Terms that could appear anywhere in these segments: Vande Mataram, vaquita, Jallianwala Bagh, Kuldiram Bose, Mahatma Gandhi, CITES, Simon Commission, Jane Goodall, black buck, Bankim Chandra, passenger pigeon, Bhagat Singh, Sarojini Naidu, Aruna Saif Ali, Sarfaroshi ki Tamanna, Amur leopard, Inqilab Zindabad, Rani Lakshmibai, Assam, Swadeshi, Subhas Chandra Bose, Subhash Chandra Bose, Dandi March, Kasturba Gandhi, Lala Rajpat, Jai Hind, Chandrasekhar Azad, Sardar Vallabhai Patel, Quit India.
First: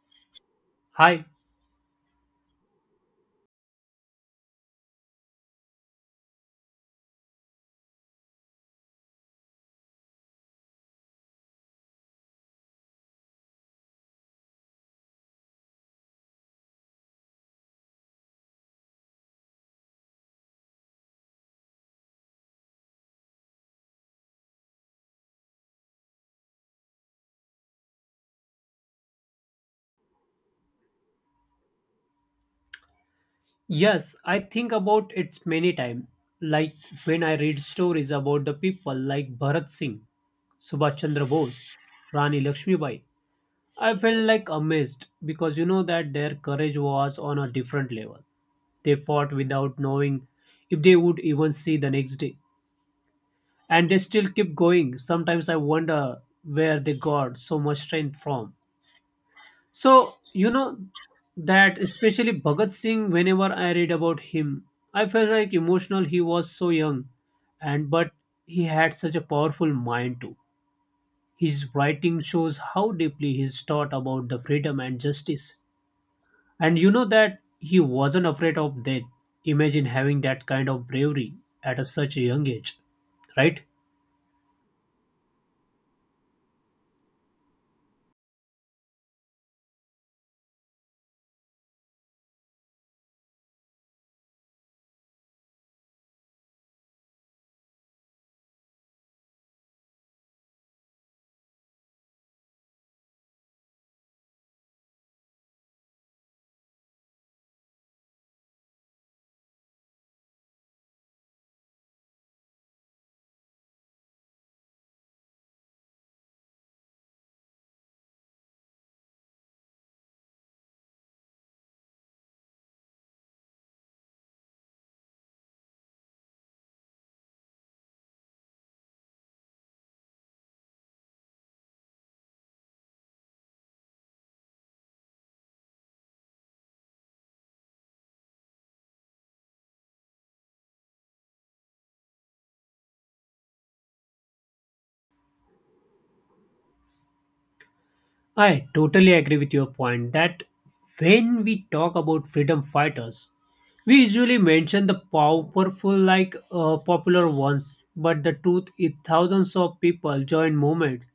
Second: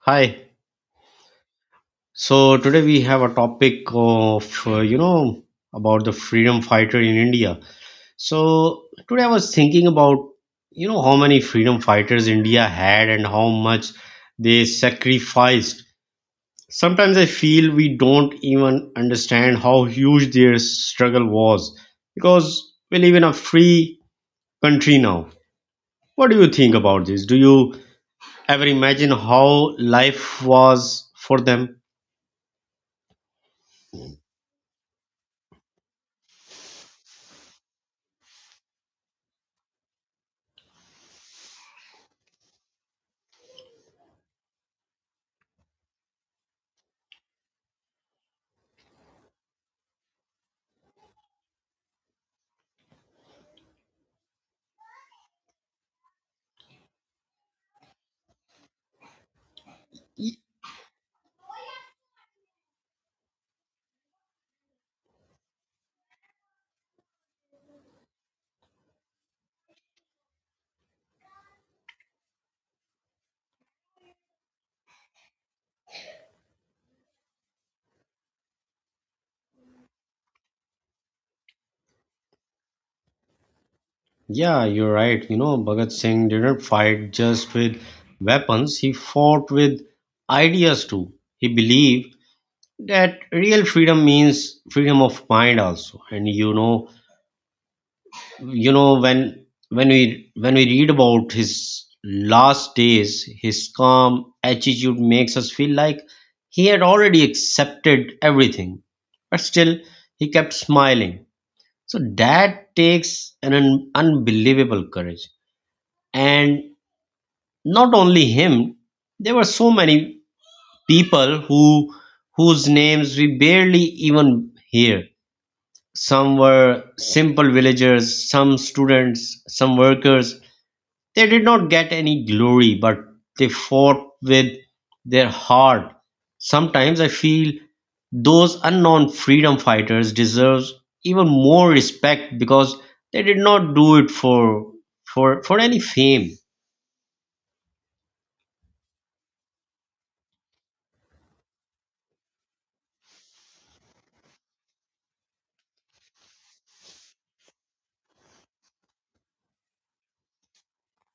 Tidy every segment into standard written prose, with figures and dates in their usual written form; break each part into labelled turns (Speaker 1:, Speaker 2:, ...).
Speaker 1: Hi.
Speaker 2: Hi.
Speaker 1: So today we have a topic of about the freedom fighter in India. So today I was thinking about how many freedom fighters India had and how much they sacrificed. Sometimes I feel we don't even understand how huge their struggle was because we live in a free country now. What do you think about this? Do you ever imagine how life was for them?
Speaker 2: Yes, I think about it many times. Like when I read stories about the people like Bharat Singh, Subhash Chandra Bose, Rani Lakshmibai, I felt like amazed because you know that their courage was on a different level. They fought without knowing if they would even see the next day, and they still keep going. Sometimes I wonder where they got so much strength from. So, you know that especially Bhagat Singh, whenever I read about him, I felt like emotional he was so young and but he had such a powerful mind too. His writing shows how deeply he's thought about the freedom and justice. And you know that he wasn't afraid of death. Imagine having that kind of bravery at a such a young age, right?
Speaker 1: Yeah, you're right. You know, Bhagat Singh didn't fight just with weapons, he fought with ideas too. He believed that real freedom means freedom of mind also. And when we read about his last days, his calm attitude makes us feel like he had already accepted everything. But still he kept smiling. So that takes an unbelievable courage, and not only him, there were so many people whose names we barely even hear. Some were simple villagers, some students, some workers. They did not get any glory, but they fought with their heart. Sometimes I feel those unknown freedom fighters deserve even more respect because they did not do it for any fame.
Speaker 2: I totally agree with your point that when we talk about freedom fighters, we usually mention the powerful, like popular ones, but the truth is thousands of people join movements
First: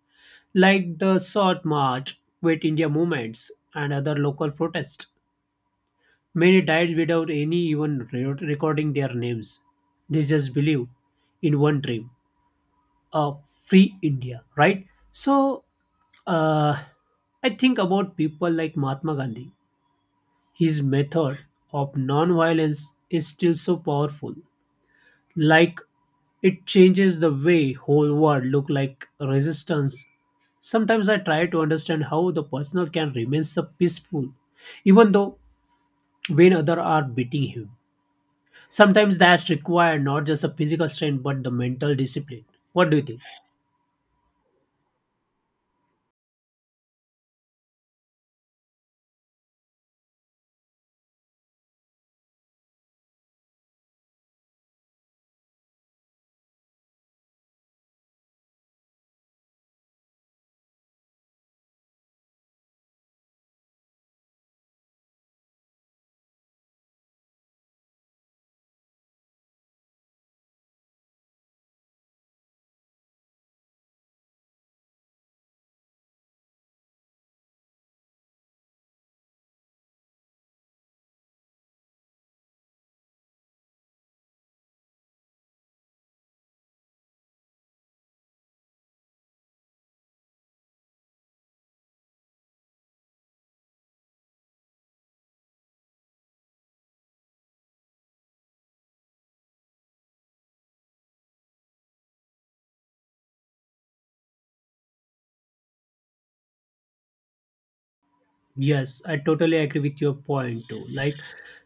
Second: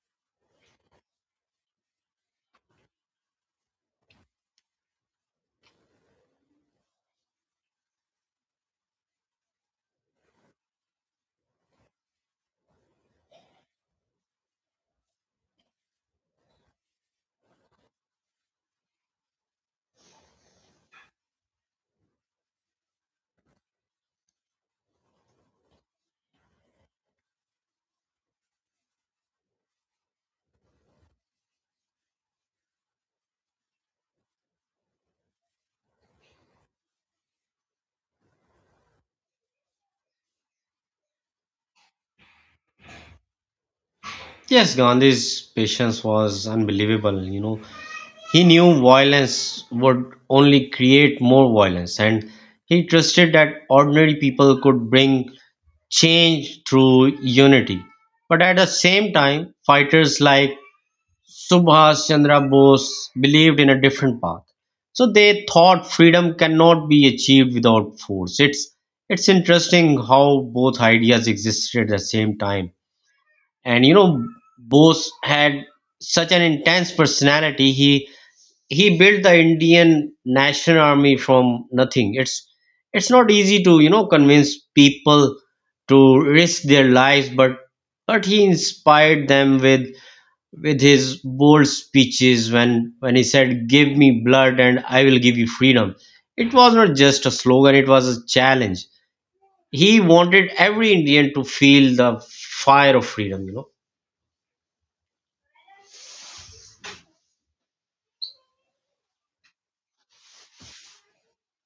Speaker 2: like the Short March, Quit India movements, and other local protests. Many died without any even recording their names. They just believe in one dream, a free India, right? So, uh, I think about people like Mahatma Gandhi. His method of non-violence is still so powerful, like it changes the way whole world look like resistance. Sometimes I try to understand how the personal can remain so peaceful even though when other are beating him. Sometimes that's required not just a physical strength but the mental discipline. What do you think?
Speaker 1: Yes, Gandhi's patience was unbelievable. You know, he knew violence would only create more violence, and he trusted that ordinary people could bring change through unity. But at the same time, fighters like Subhas Chandra Bose believed in a different path. So they thought freedom cannot be achieved without force. It's interesting how both ideas existed at the same time. And Bose had such an intense personality. He built the Indian national army from nothing. It's not easy to convince people to risk their lives, but he inspired them with his bold speeches. When he said, give me blood and I will give you freedom, it was not just a slogan, it was a challenge. He wanted every Indian to feel the fire of freedom.
Speaker 2: Yes, I totally agree with your point too, like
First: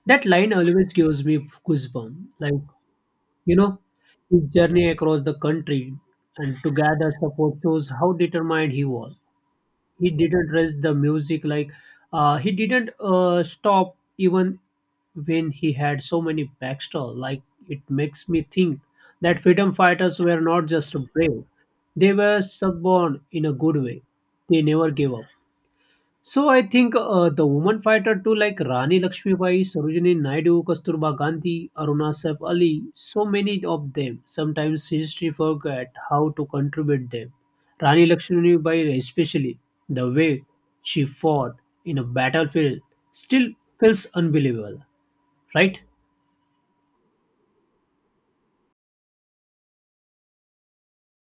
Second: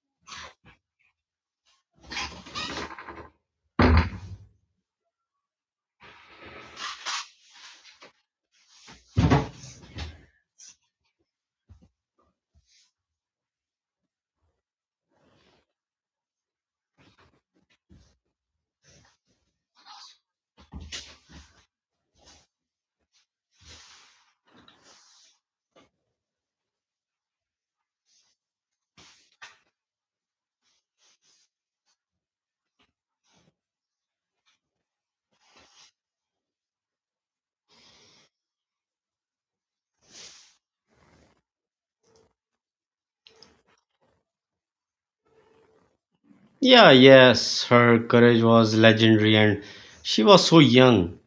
Speaker 2: that line always gives me goosebumps, like you know, his journey across the country and to gather support shows how determined he was. He didn't rush the music, like he didn't stop even when he had so many backstall. Like it makes me think that freedom fighters were not just brave, they were stubborn in a good way. They never gave up. So I think the woman fighter too, like Rani Lakshmibai, Sarojini Naidu, Kasturba Gandhi, Aruna Saif Ali, so many of them. Sometimes history forget how to contribute them. Rani Lakshmibai especially, the way she fought in a battlefield still feels unbelievable, right?
Speaker 1: Yeah, yes, her courage was legendary, and she was so young.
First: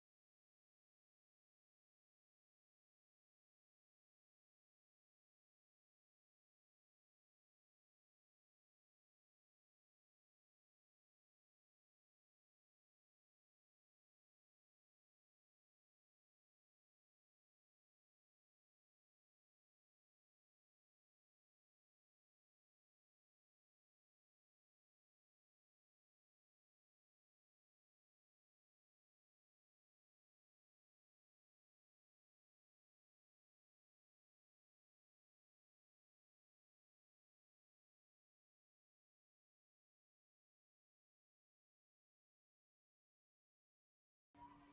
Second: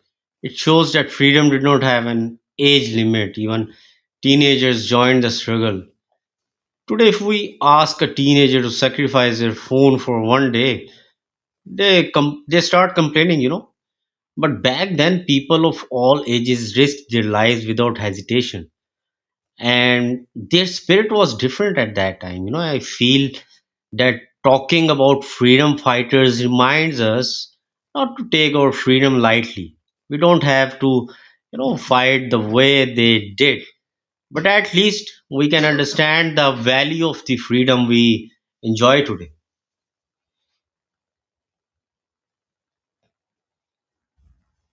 Speaker 1: It shows that freedom did not have an age limit. Even teenagers joined the struggle. Today, if we ask a teenager to sacrifice their phone for one day, they start complaining. But back then, people of all ages risked their lives without hesitation, and their spirit was different at that time. I feel that talking about freedom fighters reminds us not to take our freedom lightly. We don't have to fight the way they did, but at least we can understand the value of the freedom we enjoy today.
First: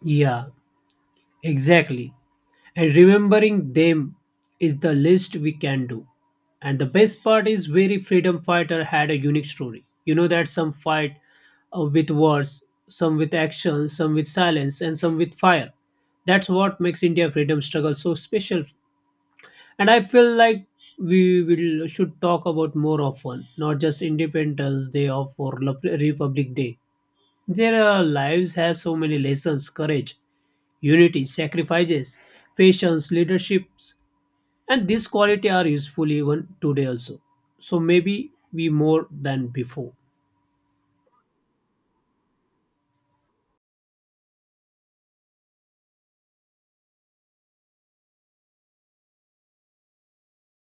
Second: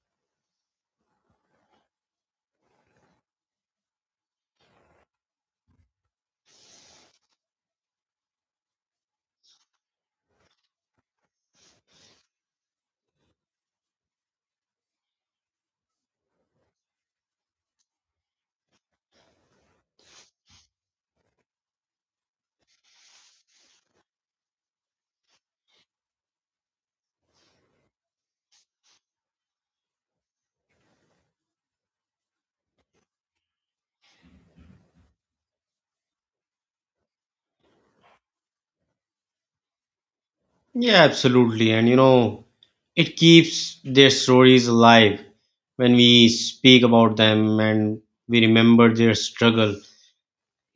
Speaker 2: Yeah, exactly. And remembering them is the least we can do. And the best part is very freedom fighter had a unique story. You know that some fight with words, some with action, some with silence, and some with fire. That's what makes India freedom struggle so special. And I feel like we will should talk about more often, not just Independence Day or Republic Day. Their lives have so many lessons: courage, unity, sacrifices, patience, leaderships, and this quality are useful even today also. So maybe we more than before.
Speaker 1: Yeah, absolutely. And it keeps their stories alive when we speak about them, and we remember their struggle.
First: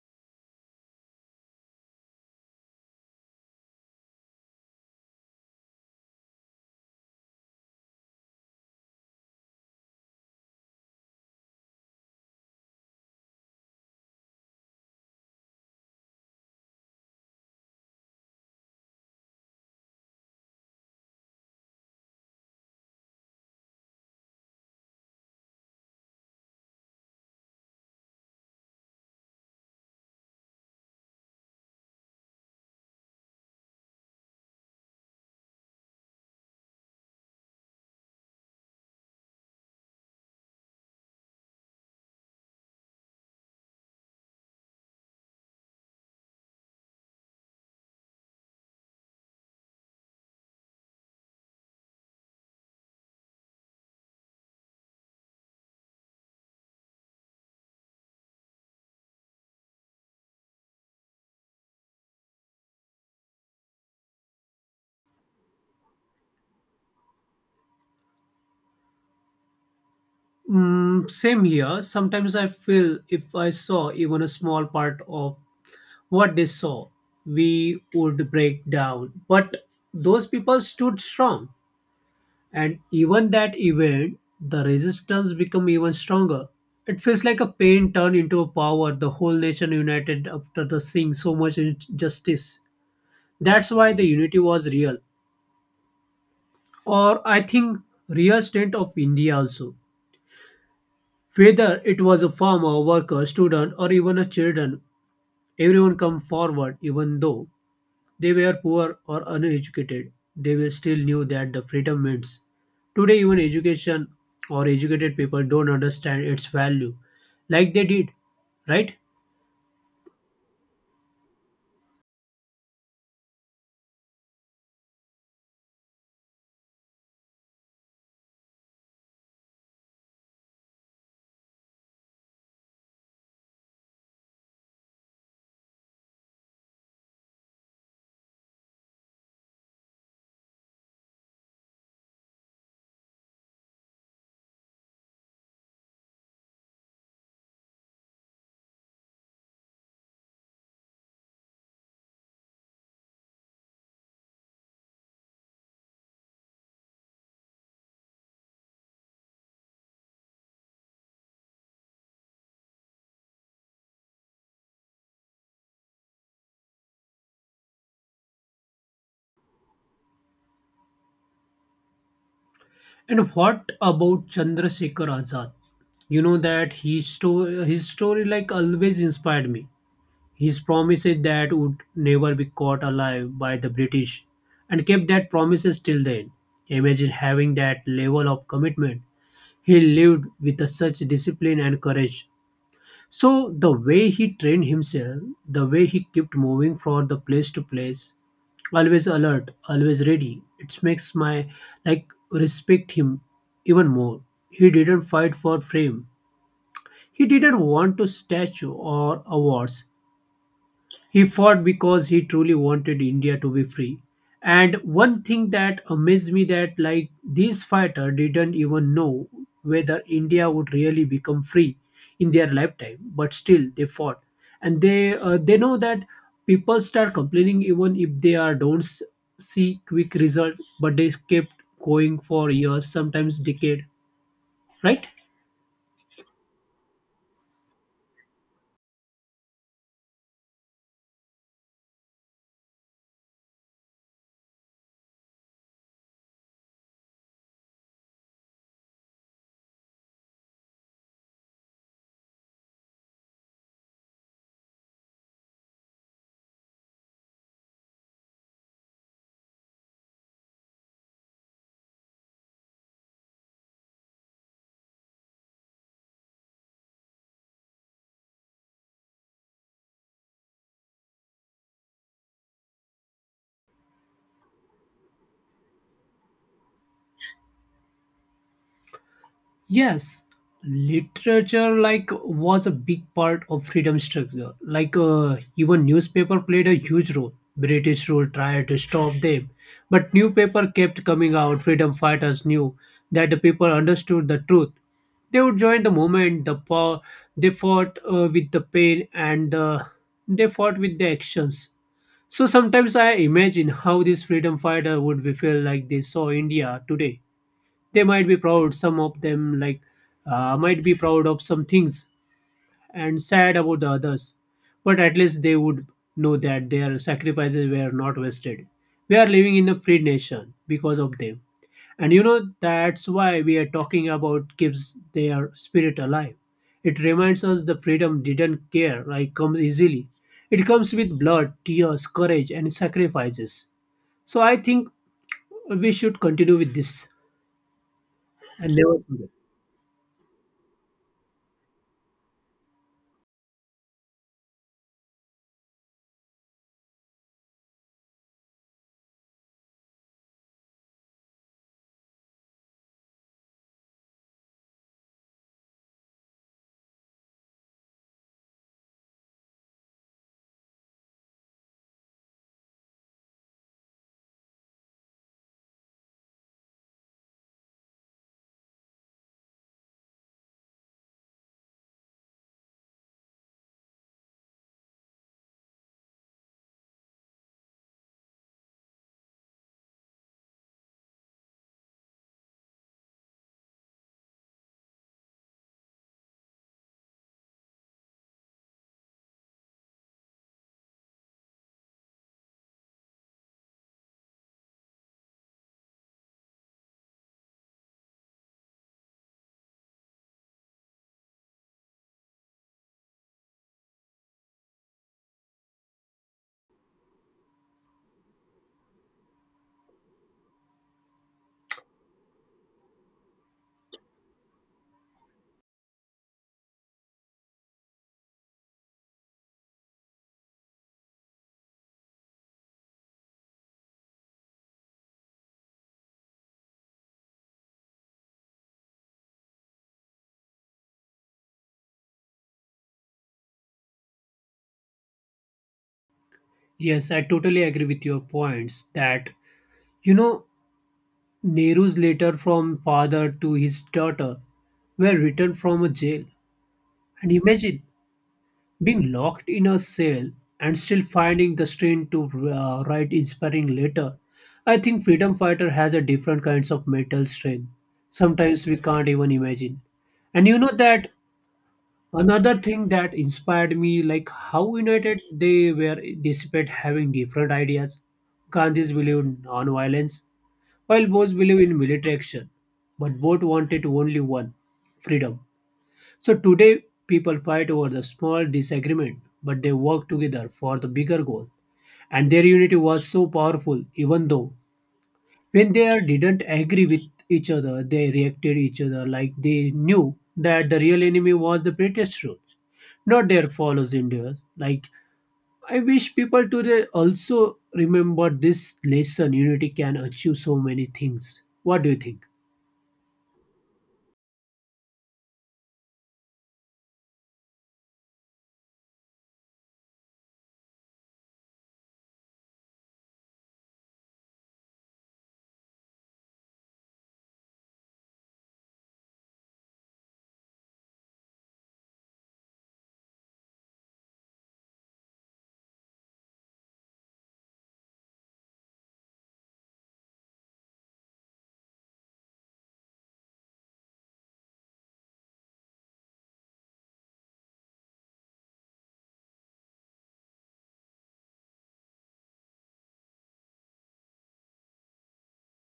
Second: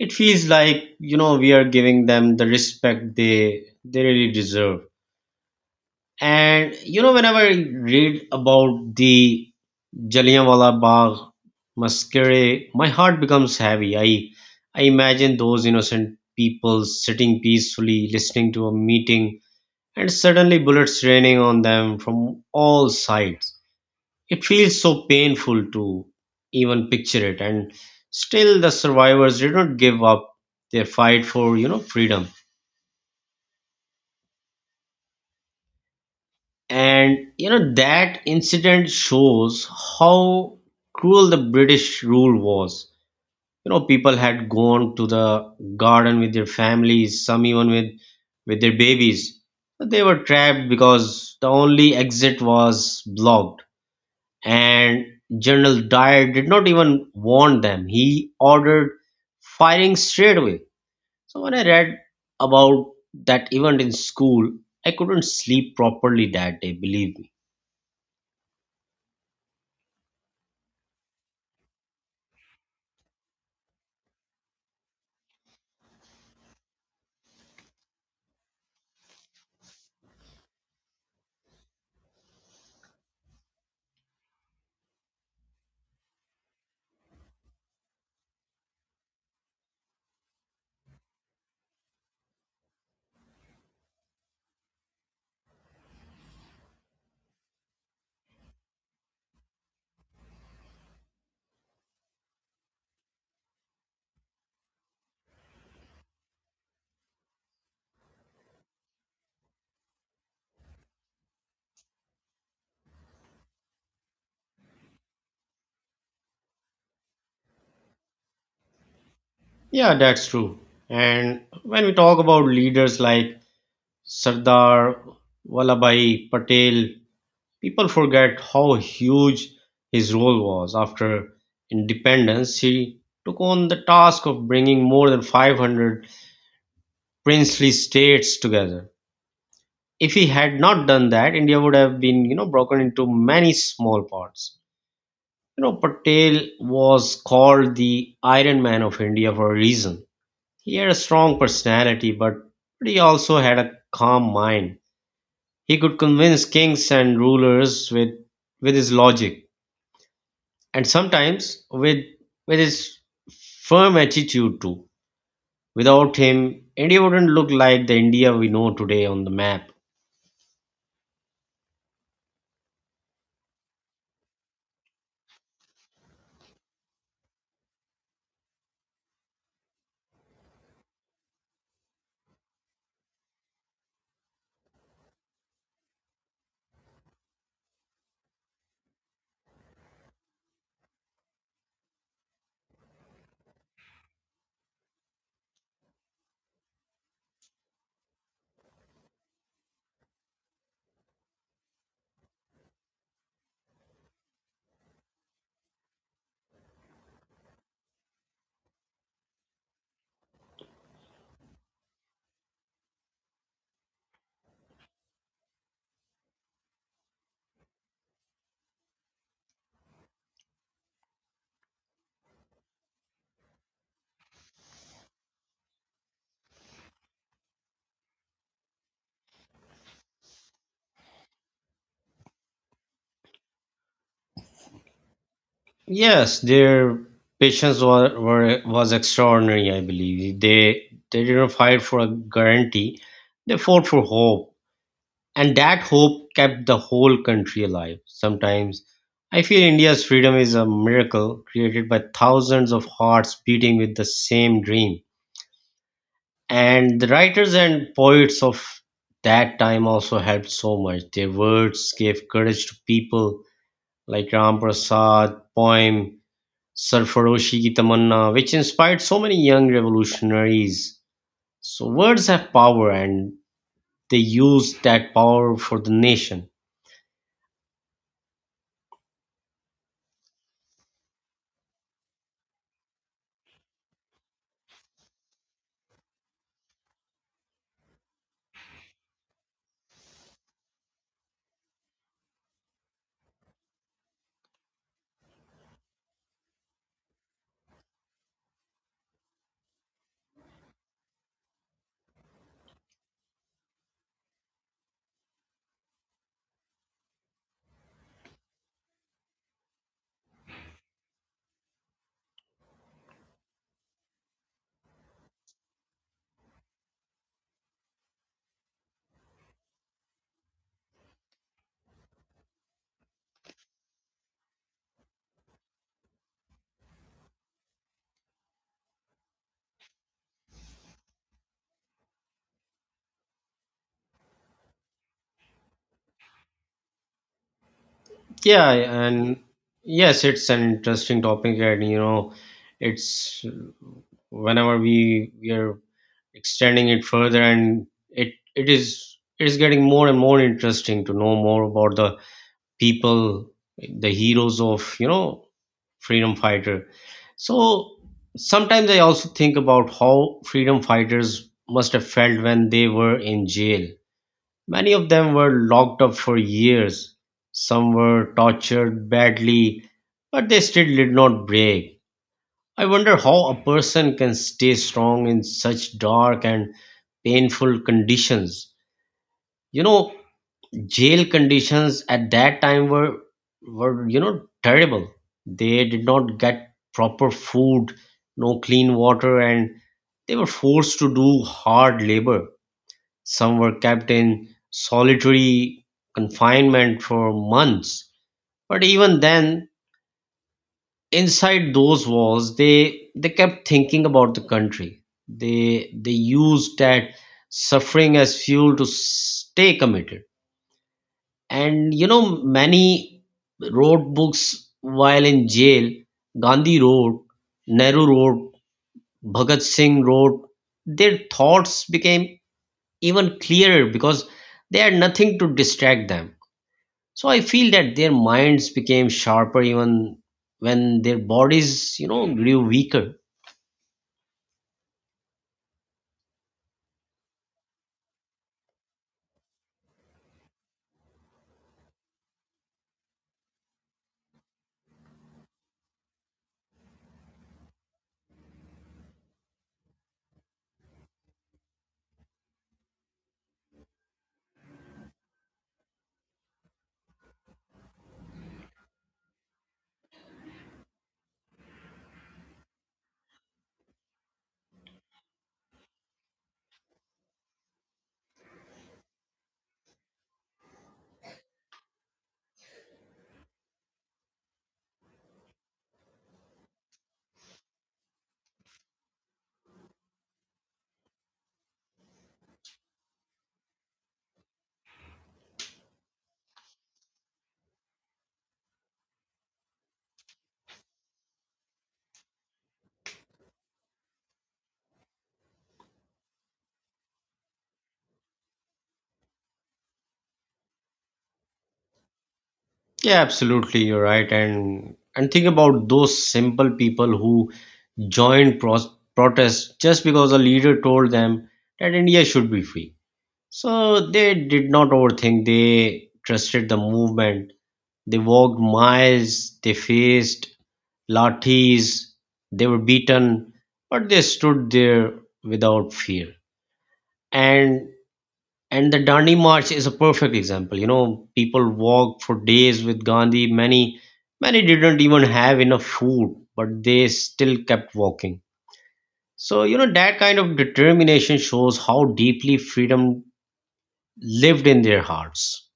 Speaker 1: It feels like, we are giving them the respect they really deserve. And whenever I read about the Jallianwala Bagh massacre, my heart becomes heavy. I imagine those innocent people sitting peacefully, listening to a meeting, and suddenly bullets raining on them from all sides. It feels so painful to even picture it, and still the survivors did not give up their fight for freedom. And that incident shows how cruel the British rule was. People had gone to the garden with their families, some even with their babies. But they were trapped because the only exit was blocked, and General Dyer did not even warn them. He ordered firing straight away. So when I read about that event in school, I couldn't sleep properly that day, believe me.
Speaker 2: Mm, same here. Sometimes I feel if I saw even a small part of what they saw, we would break down, but those people stood strong, and even that event the resistance become even stronger. It feels like a pain turned into a power. The whole nation united after the seeing so much injustice. That's why the unity was real, or I think real state of India also. Whether it was a farmer, worker, student, or even a children, everyone come forward even though they were poor or uneducated. They were still knew that the freedom means. Today even education or educated people don't understand its value like they did, right?
Speaker 1: Yeah, that's true. And when we talk about leaders like Sardar Vallabhai Patel, people forget how huge his role was. After independence, he took on the task of bringing more than 500 princely states together. If he had not done that, India would have been, broken into many small parts. Patel was called the Iron Man of India for a reason. He had a strong personality, but he also had a calm mind. He could convince kings and rulers with his logic, and sometimes with his firm attitude too. Without him, India wouldn't look like the India we know today on the map.
Speaker 2: And what about Chandrasekhar Azad? You know that he his story like always inspired me. His promises that would never be caught alive by the British and kept that promises till then. Imagine having that level of commitment. He lived with a such discipline and courage. So the way he trained himself, the way he kept moving from the place to place, always alert, always ready. It makes my, like, respect him even more. He didn't fight for fame. He didn't want to statue or awards. He fought because he truly wanted India to be free. And one thing that amazed me that like these fighter didn't even know whether India would really become free in their lifetime, but still they fought, and they know that people start complaining even if they are don't s- see quick result, but they kept going for years, sometimes decade, right?
Speaker 1: Yes, their patience was extraordinary, I believe. They didn't fight for a guarantee, they fought for hope. And that hope kept the whole country alive. Sometimes I feel India's freedom is a miracle created by thousands of hearts beating with the same dream. And the writers and poets of that time also helped so much. Their words gave courage to people like Ram Prasad, poem Sarfaroshi ki Tamanna, which inspired so many young revolutionaries. So words have power, and they use that power for the nation.
Speaker 2: Yes, literature like was a big part of freedom struggle. Like even newspaper played a huge role. British rule tried to stop them, but newspaper kept coming out. Freedom fighters knew that the people understood the truth. They would join the movement. The power they fought with the pain and they fought with the actions. So sometimes I imagine how these freedom fighter would be feel like they saw India today. They might be proud some of them, like might be proud of some things and sad about the others, but at least they would know that their sacrifices were not wasted. We are living in a free nation because of them. And you know that's why we are talking about keeps their spirit alive. It reminds us the freedom didn't care like comes easily. It comes with blood, tears, courage, and sacrifices. So I think we should continue with this
Speaker 1: Yeah,
Speaker 2: and never forget.
Speaker 1: and yes, it's an interesting topic, and you know, it's whenever we are extending it further, and it is getting more and more interesting to know more about the people, the heroes of freedom fighter. So sometimes I also think about how freedom fighters must have felt when they were in jail. Many of them were locked up for years. Some were tortured badly, but they still did not break. I wonder how a person can stay strong in such dark and painful conditions. You know, Jail conditions at that time were terrible. They did not get proper food, no clean water, and they were forced to do hard labor. Some were kept in solitary confinement for months. But even then, inside those walls, they kept thinking about the country. They used that suffering as fuel to stay committed. And many wrote books while in jail. Gandhi wrote, Nehru wrote, Bhagat Singh wrote. Their thoughts became even clearer because they had nothing to distract them. So I feel that their minds became sharper even when their bodies, grew weaker.
Speaker 2: Yes, I totally agree with your points that, you know, Nehru's letter from father to his daughter were written from a jail. And imagine being locked in a cell and still finding the strength to write inspiring letter. I think freedom fighter has a different kinds of mental strength. Sometimes we can't even imagine. And you know that another thing that inspired me, like how united they were despite having different ideas. Gandhi's believed in non-violence, while Bose believed in military action, but both wanted only one, freedom. So today, people fight over the small disagreement, but they work together for the bigger goal. And their unity was so powerful, even though when they didn't agree with each other, they reacted each other like they knew that the real enemy was the British rule, not there follows India's. Like I wish people today also remember this lesson. Unity can achieve so many things. What do you think?
Speaker 1: Yeah, absolutely, you're right. And think about those simple people who joined protests just because a leader told them that India should be free. So they did not overthink, they trusted the movement. They walked miles, they faced lathis, they were beaten, but they stood there without fear. And and the Dandi March is a perfect example. People walked for days with Gandhi. Many didn't even have enough food, but they still kept walking, so, that kind of determination shows how deeply freedom lived in their hearts.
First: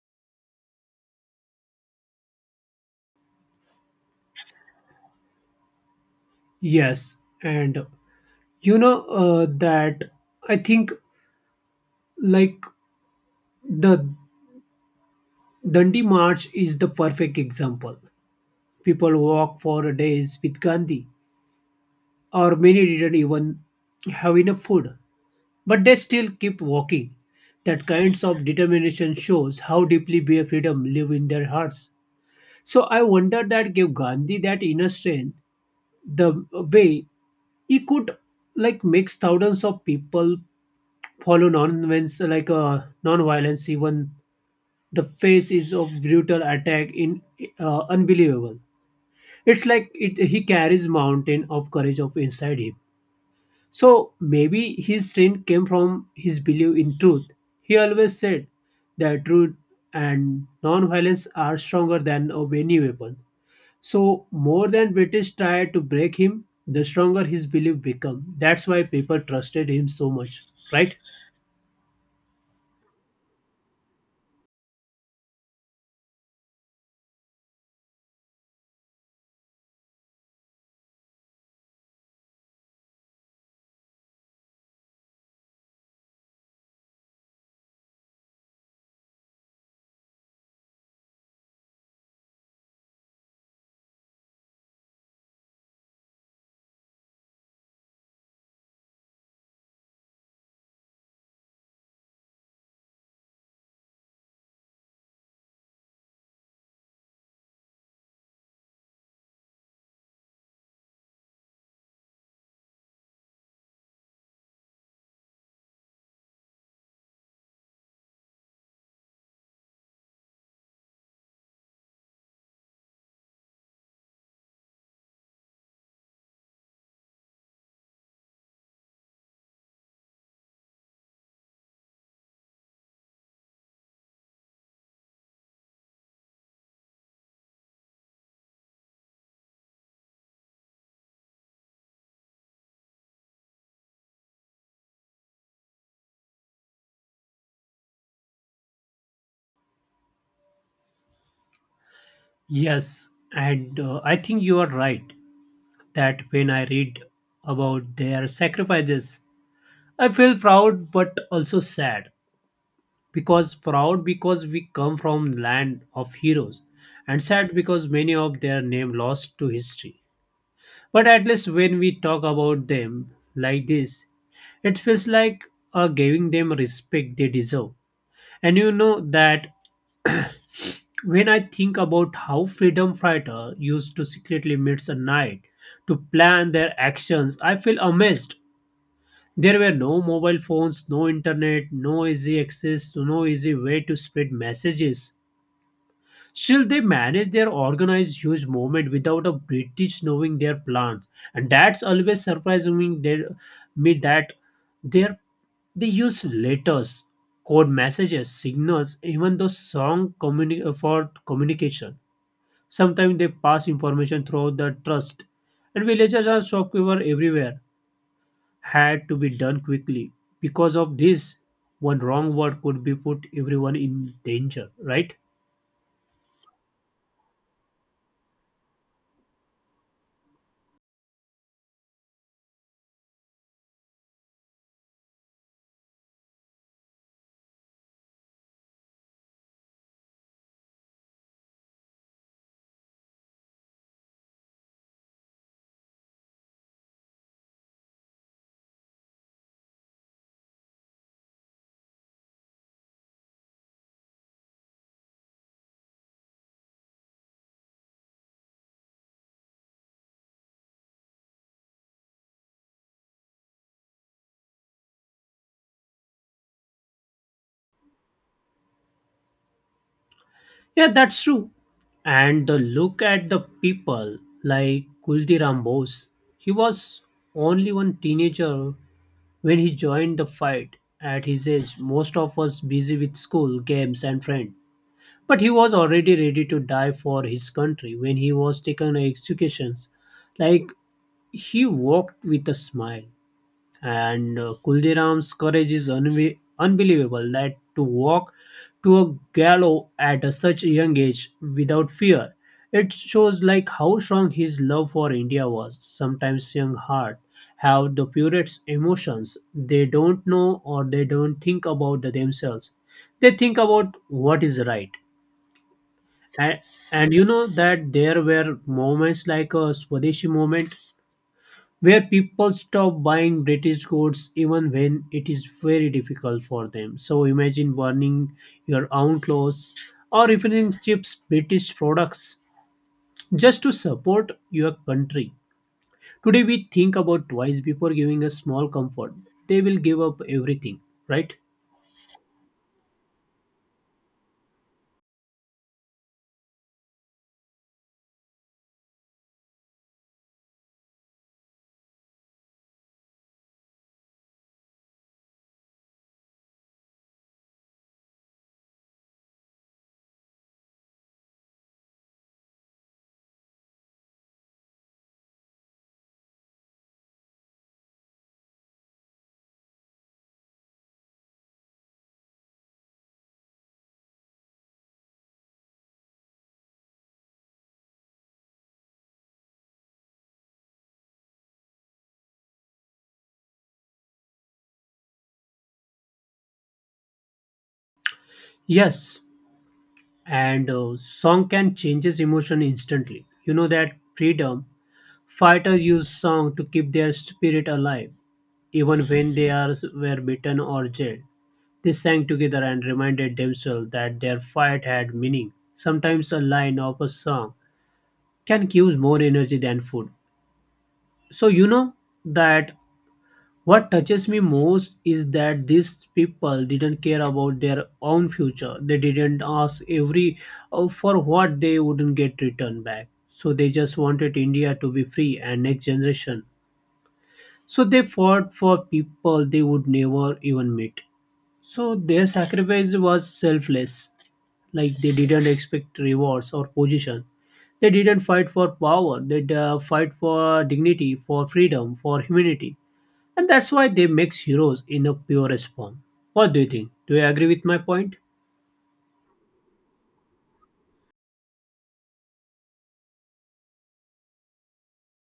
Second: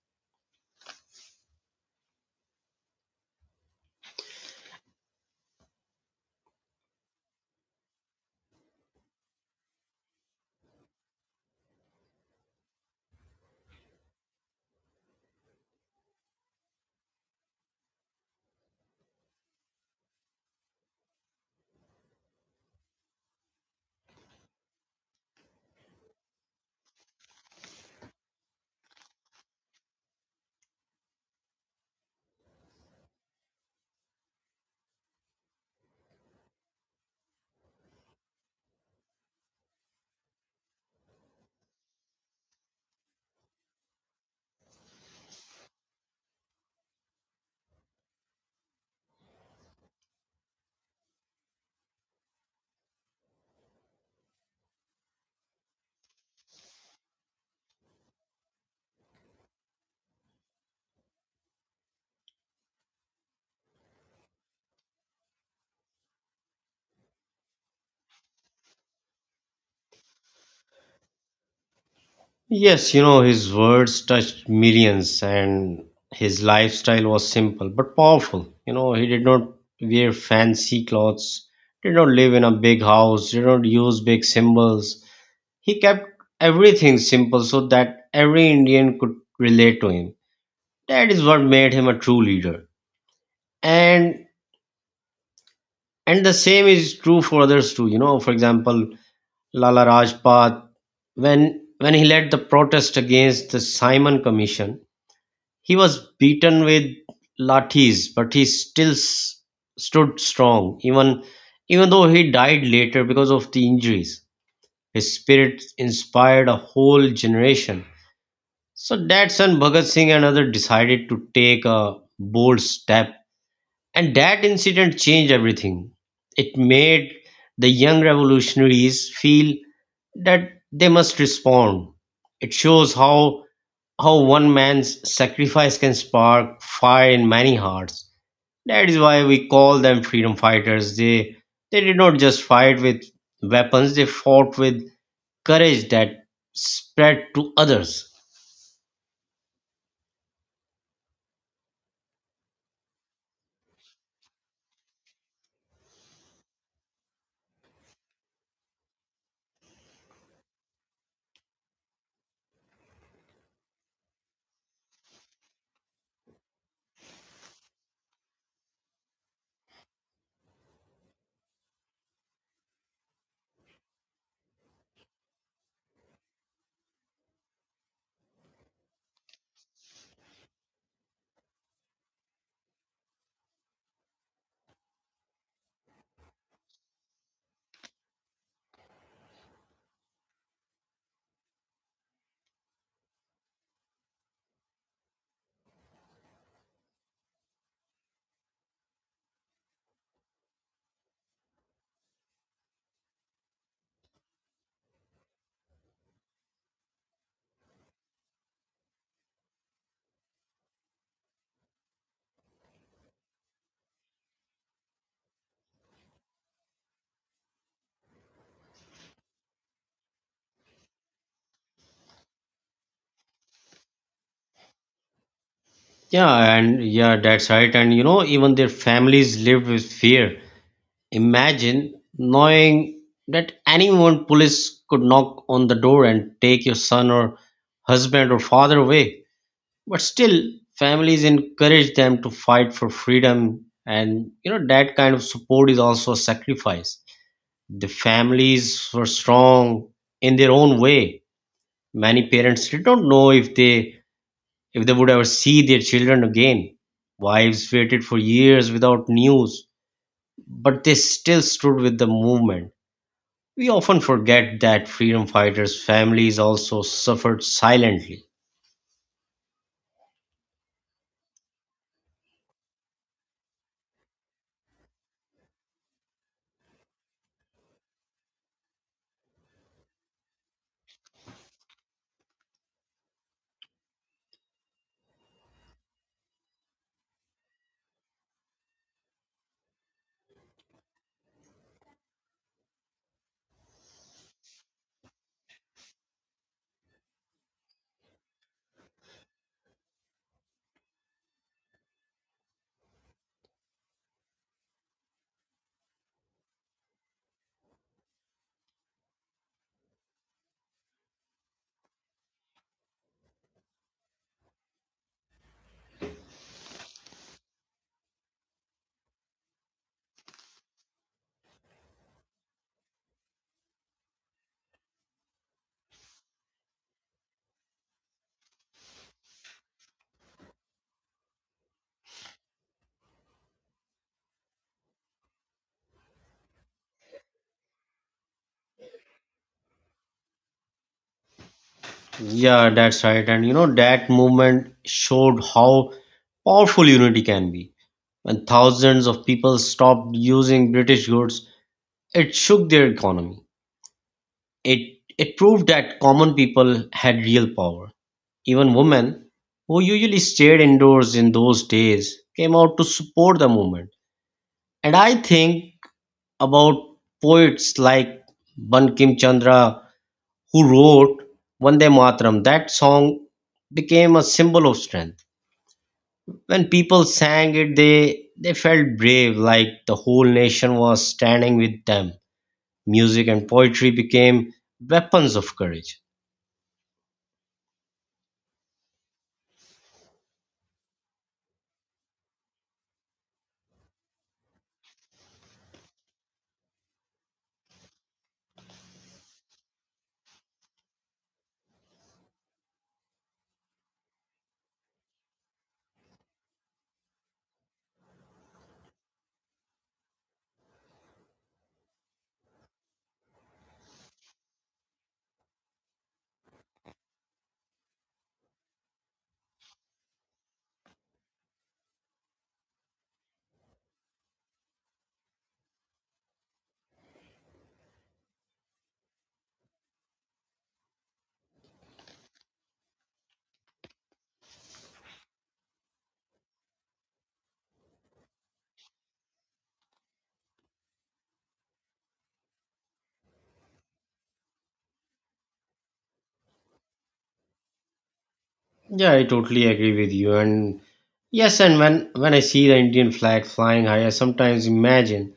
Speaker 2: Yes, and you know that I think, like, the Dandi March is the perfect example. People walk for days with Gandhi, or many didn't even have enough food, but they still keep walking. That kinds of determination shows how deeply their freedom live in their hearts. So I wonder that gave Gandhi that inner strength, the way he could like makes thousands of people follow non-violence, like non-violence, even the faces of brutal attack in, unbelievable. It's like it, he carries mountain of courage of inside him. So maybe his strength came from his belief in truth. He always said that truth and non-violence are stronger than of any weapon. So more than British tried to break him, the stronger his belief became. That's why people trusted him so much, right?
Speaker 1: Yes, his words touched millions, and his lifestyle was simple but powerful. He did not wear fancy clothes, did not live in a big house, did not use big symbols. He kept everything simple so that every Indian could relate to him. That is what made him a true leader. And and the same is true for others too. For example, Lala Rajpat, when he led the protest against the Simon Commission, he was beaten with lathis, but he still stood strong, even though he died later because of the injuries. His spirit inspired a whole generation. So that's when Bhagat Singh and others decided to take a bold step. And that incident changed everything. It made the young revolutionaries feel that they must respond. It shows how one man's sacrifice can spark fire in many hearts. That is why we call them freedom fighters. They did not just fight with weapons, they fought with courage that spread to others.
Speaker 2: Yes, and I think you are right that when I read about their sacrifices, I feel proud but also sad. Because proud because we come from land of heroes, and sad because many of their name lost to history. But at least when we talk about them like this, it feels like giving them respect they deserve. And you know that when I think about how freedom fighter used to secretly meet at night to plan their actions, I feel amazed. There were no mobile phones, no internet, no easy access, no easy way to spread messages. Still, they manage their organized huge movement without a British knowing their plans, and that's always surprising me. They, me that they they use letters, code messages, signals, even the song for communication. Sometimes they pass information through the trust, and villagers and shopkeepers everywhere had to be done quickly. Because of this, one wrong word could be put everyone in danger. Right?
Speaker 1: Yeah, and yeah, that's right. And even their families lived with fear. Imagine knowing that anyone police could knock on the door and take your son or husband or father away. But still, families encourage them to fight for freedom. And that kind of support is also a sacrifice. The families were strong in their own way. Many parents they don't know if they would ever see their children again. Wives waited for years without news, but they still stood with the movement. We often forget that freedom fighters' families also suffered silently.
Speaker 2: Yeah, that's true. And the look at the people like Kuldiram Bose. He was only one teenager when he joined the fight. At his age, most of us busy with school, games, and friends. But he was already ready to die for his country when he was taken executions. Like he walked with a smile and Kuldiram's courage is unbelievable that to walk to a gallows at a such a young age without fear. It shows like how strong his love for India was. Sometimes young heart have the purest emotions. They don't know or they don't think about the themselves. They think about what is right. And, and you know that there were moments like a Swadeshi moment where people stop buying British goods even when it is very difficult for them. So imagine burning your own clothes or even chips British products just to support your country. Today we think about twice before giving a small comfort. They will give up everything, right?
Speaker 1: Yeah, that's right. And that movement showed how powerful unity can be. When thousands of people stopped using British goods, it shook their economy. It proved that common people had real power. Even women, who usually stayed indoors in those days, came out to support the movement. And I think about poets like Bankim Chandra, who wrote Vande Mataram. That song became a symbol of strength. When people sang it, they felt brave, like the whole nation was standing with them. Music and poetry became weapons of courage.
Speaker 2: Yes, and song can changes emotion instantly. You know that freedom fighters use song to keep their spirit alive, even when they were beaten or jailed. They sang together and reminded themselves that their fight had meaning. Sometimes a line of a song can give more energy than food. So, you know that what touches me most is that these people didn't care about their own future. They didn't ask every for what they wouldn't get returned back. So, they just wanted India to be free and next generation. So, they fought for people they would never even meet. So their sacrifice was selfless. Like they didn't expect rewards or position. They didn't fight for power. They fight for dignity, for freedom, for humanity. And that's why they make heroes in a purest form. What do you think? Do you agree with my point?
Speaker 1: Yeah, I totally agree with you. And yes, and when I see the Indian flag flying high, I sometimes imagine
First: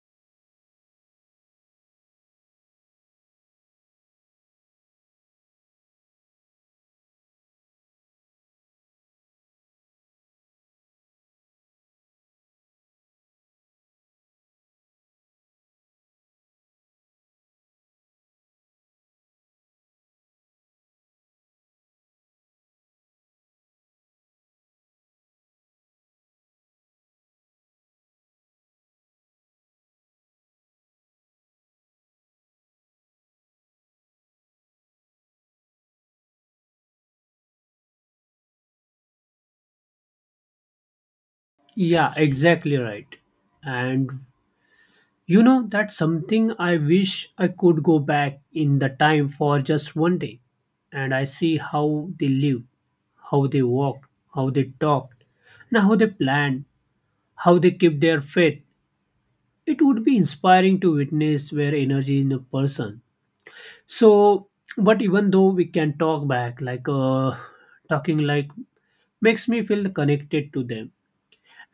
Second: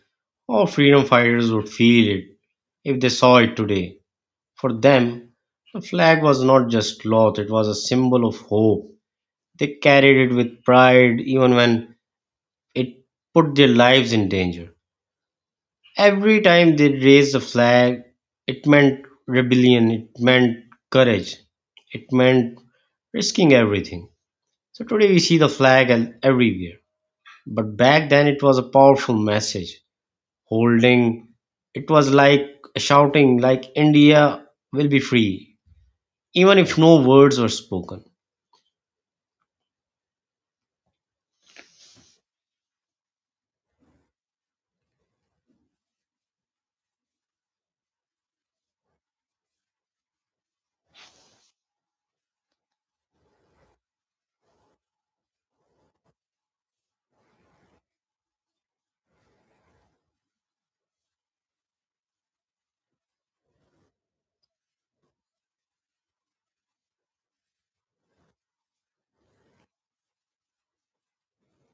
Speaker 1: how freedom fighters would feel it if they saw it today. For them, the flag was not just cloth; it was a symbol of hope. They carried it with pride even when it put their lives in danger. Every time they raised the flag, it meant rebellion, it meant courage, it meant risking everything. So today we see the flag everywhere. But back then it was a powerful message. Holding it was like shouting like India will be free, even if no words were spoken.
Speaker 2: Yeah, exactly right. And you know, that's something I wish I could go back in the time for just one day and I see how they live, how they walked, how they talked, and how they planned, how they kept their faith. It would be inspiring to witness their energy in a person. So, but even though we can talk back, like talking like makes me feel connected to them.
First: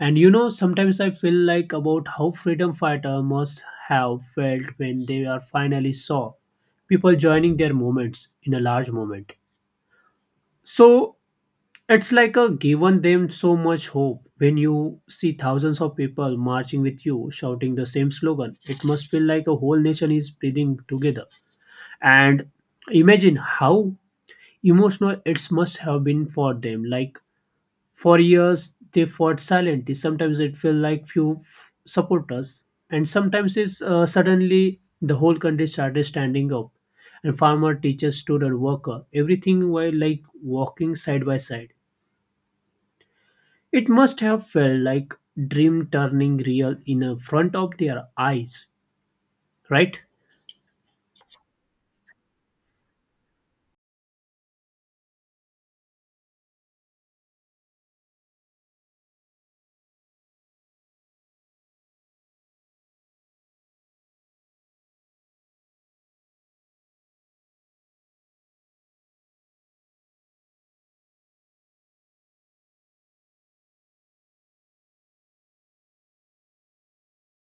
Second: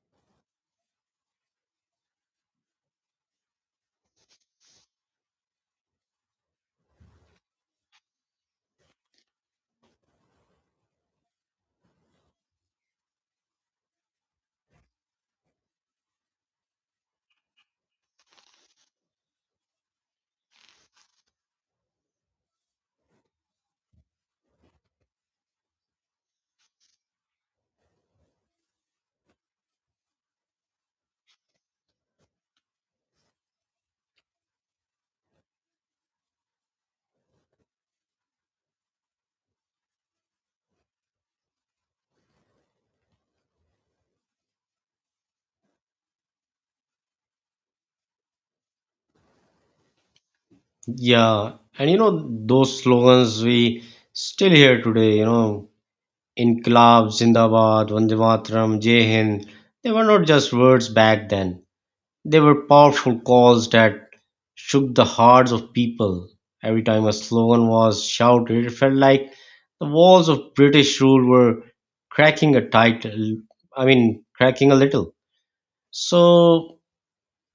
Speaker 2: And you know, sometimes I feel like about how freedom fighter must have felt when they are finally saw people joining their movements in a large moment. So it's like a given them so much hope when you see thousands of people marching with you shouting the same slogan. It must feel like a whole nation is breathing together. And imagine how emotional it must have been for them. Like for years they fought silently. Sometimes it felt like supporters, and sometimes it's suddenly the whole country started standing up, and farmer, teacher, student, worker, everything were like walking side by side. It must have felt like dream turning real in a front of their eyes, right?
Speaker 1: Yeah, and those slogans we still hear today, Inqilab, Zindabad, Vande Mataram, Jai Hind, they were not just words back then. They were powerful calls that shook the hearts of people. Every time a slogan was shouted, it felt like the walls of British rule were cracking a title, I mean, cracking a little. So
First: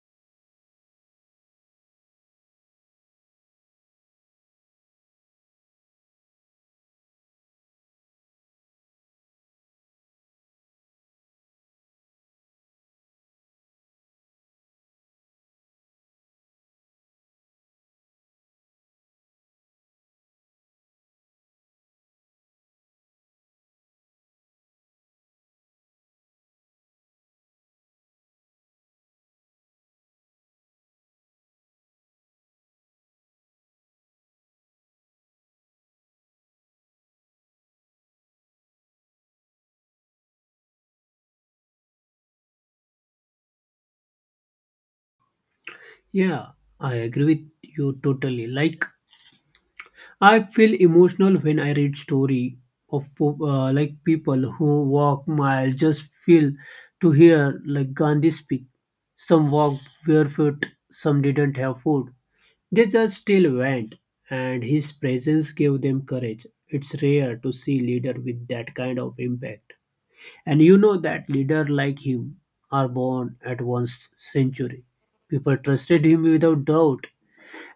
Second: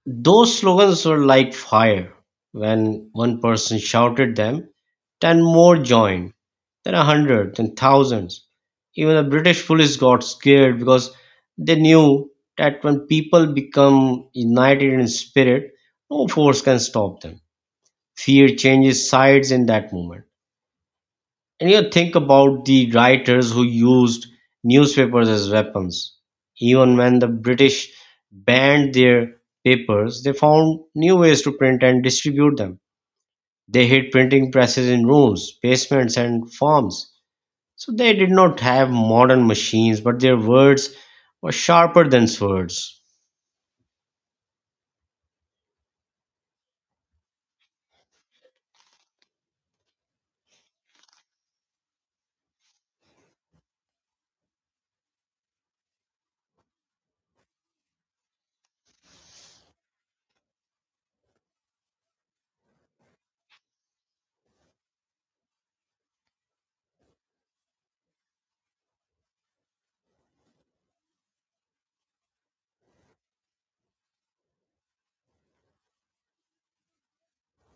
Speaker 1: those slogans were like fire. When one person shouted them, 10 more joined, then 100, then thousands. Even the British police got scared because they knew that when people become united in spirit, no force can stop them. Fear changes sides in that moment. And you think about the writers who used newspapers as weapons. Even when the British banned their papers, they found new ways to print and distribute them. They hid printing presses in rooms, basements, and farms. So they did not have modern machines, but their words were sharper than swords.
Speaker 2: Yeah, I agree with you totally. Like I feel emotional when I read story of like people who walk miles just feel to hear like Gandhi speak. Some walked barefoot, some didn't have food. They just still went, and his presence gave them courage. It's rare to see leader with that kind of impact. And you know that leader like him are born at once century. People trusted him without doubt.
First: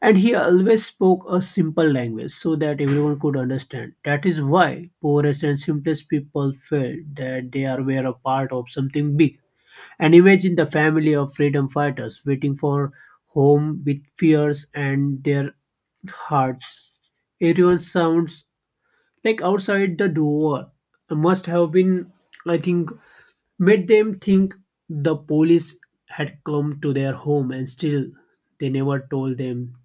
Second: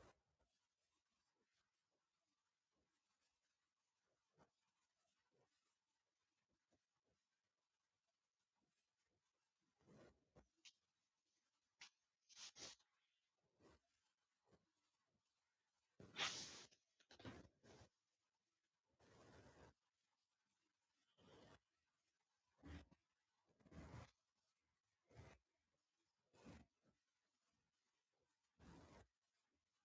Speaker 2: And he always spoke a simple language so that everyone could understand. That is why poorest and simplest people felt that they are were a part of something big. And imagine the family of freedom fighters waiting for home with fears and their hearts. Everyone sounds like outside the door must have been, I think, made them think the police had come to their home, and still they never told them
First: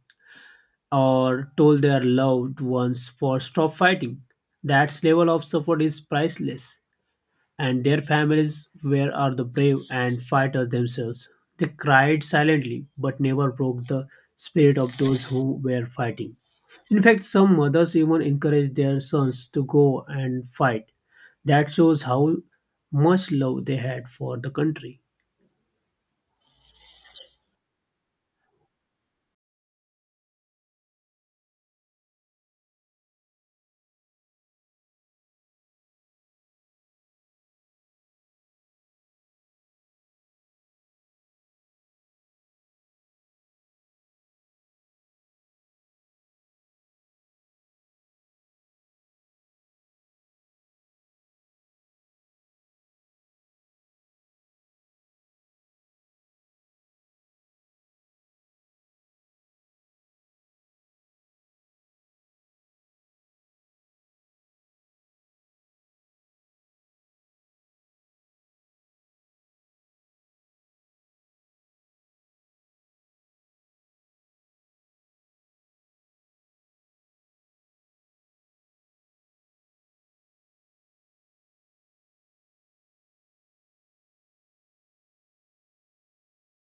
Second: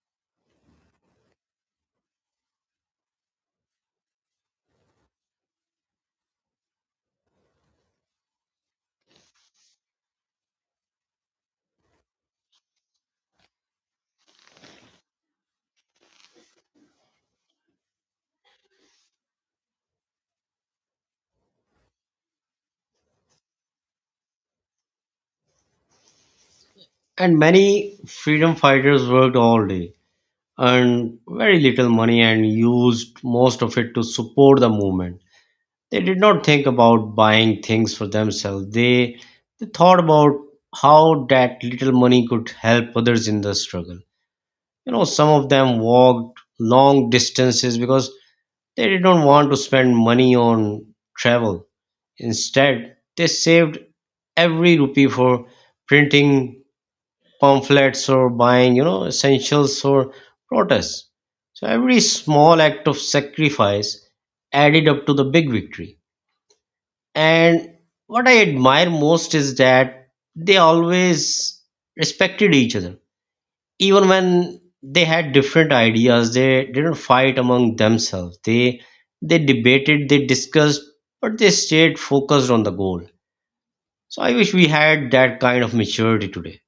Speaker 2: or told their loved ones for stop fighting. That level of support is priceless, and their families were are the brave and fighters themselves. They cried silently but never broke the spirit of those who were fighting. In fact, some mothers even encouraged their sons to go and fight. That shows how much love they had for the country.
Speaker 1: And many freedom fighters worked all day, earned very little money, and used most of it to support the movement. They did not think about buying things for themselves. They thought about how that little money could help others in the struggle. Some of them walked long distances because they did not want to spend money on travel. Instead, they saved every rupee for printing pamphlets or buying, essentials for protests. So every small act of sacrifice added up to the big victory. And what I admire most is that they always respected each other. Even when they had different ideas, they didn't fight among themselves. They debated, they discussed, but they stayed focused on the goal. So I wish we had that kind of maturity today.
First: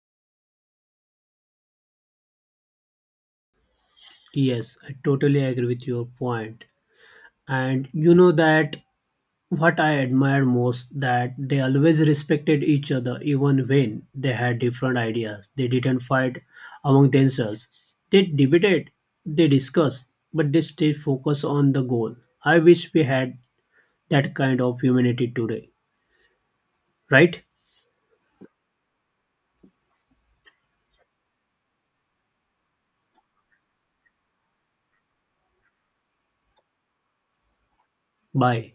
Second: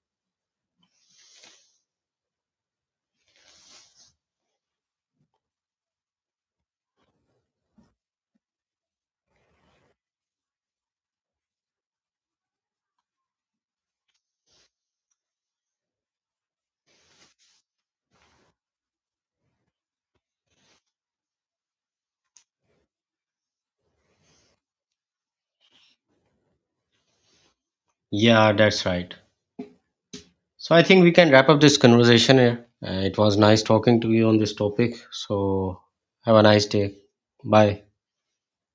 Speaker 2: Yes, I totally agree with your point. And you know that what I admire most that they always respected each other even when they had different ideas. They didn't fight among themselves. They debated, they discussed, but they stayed focused on the goal. I wish we had that kind of humanity today. Right?
Speaker 1: Yeah, that's right. So I think we can wrap up this conversation here. It was nice talking to you on this topic. So have a nice day. Bye.
Speaker 2: Bye.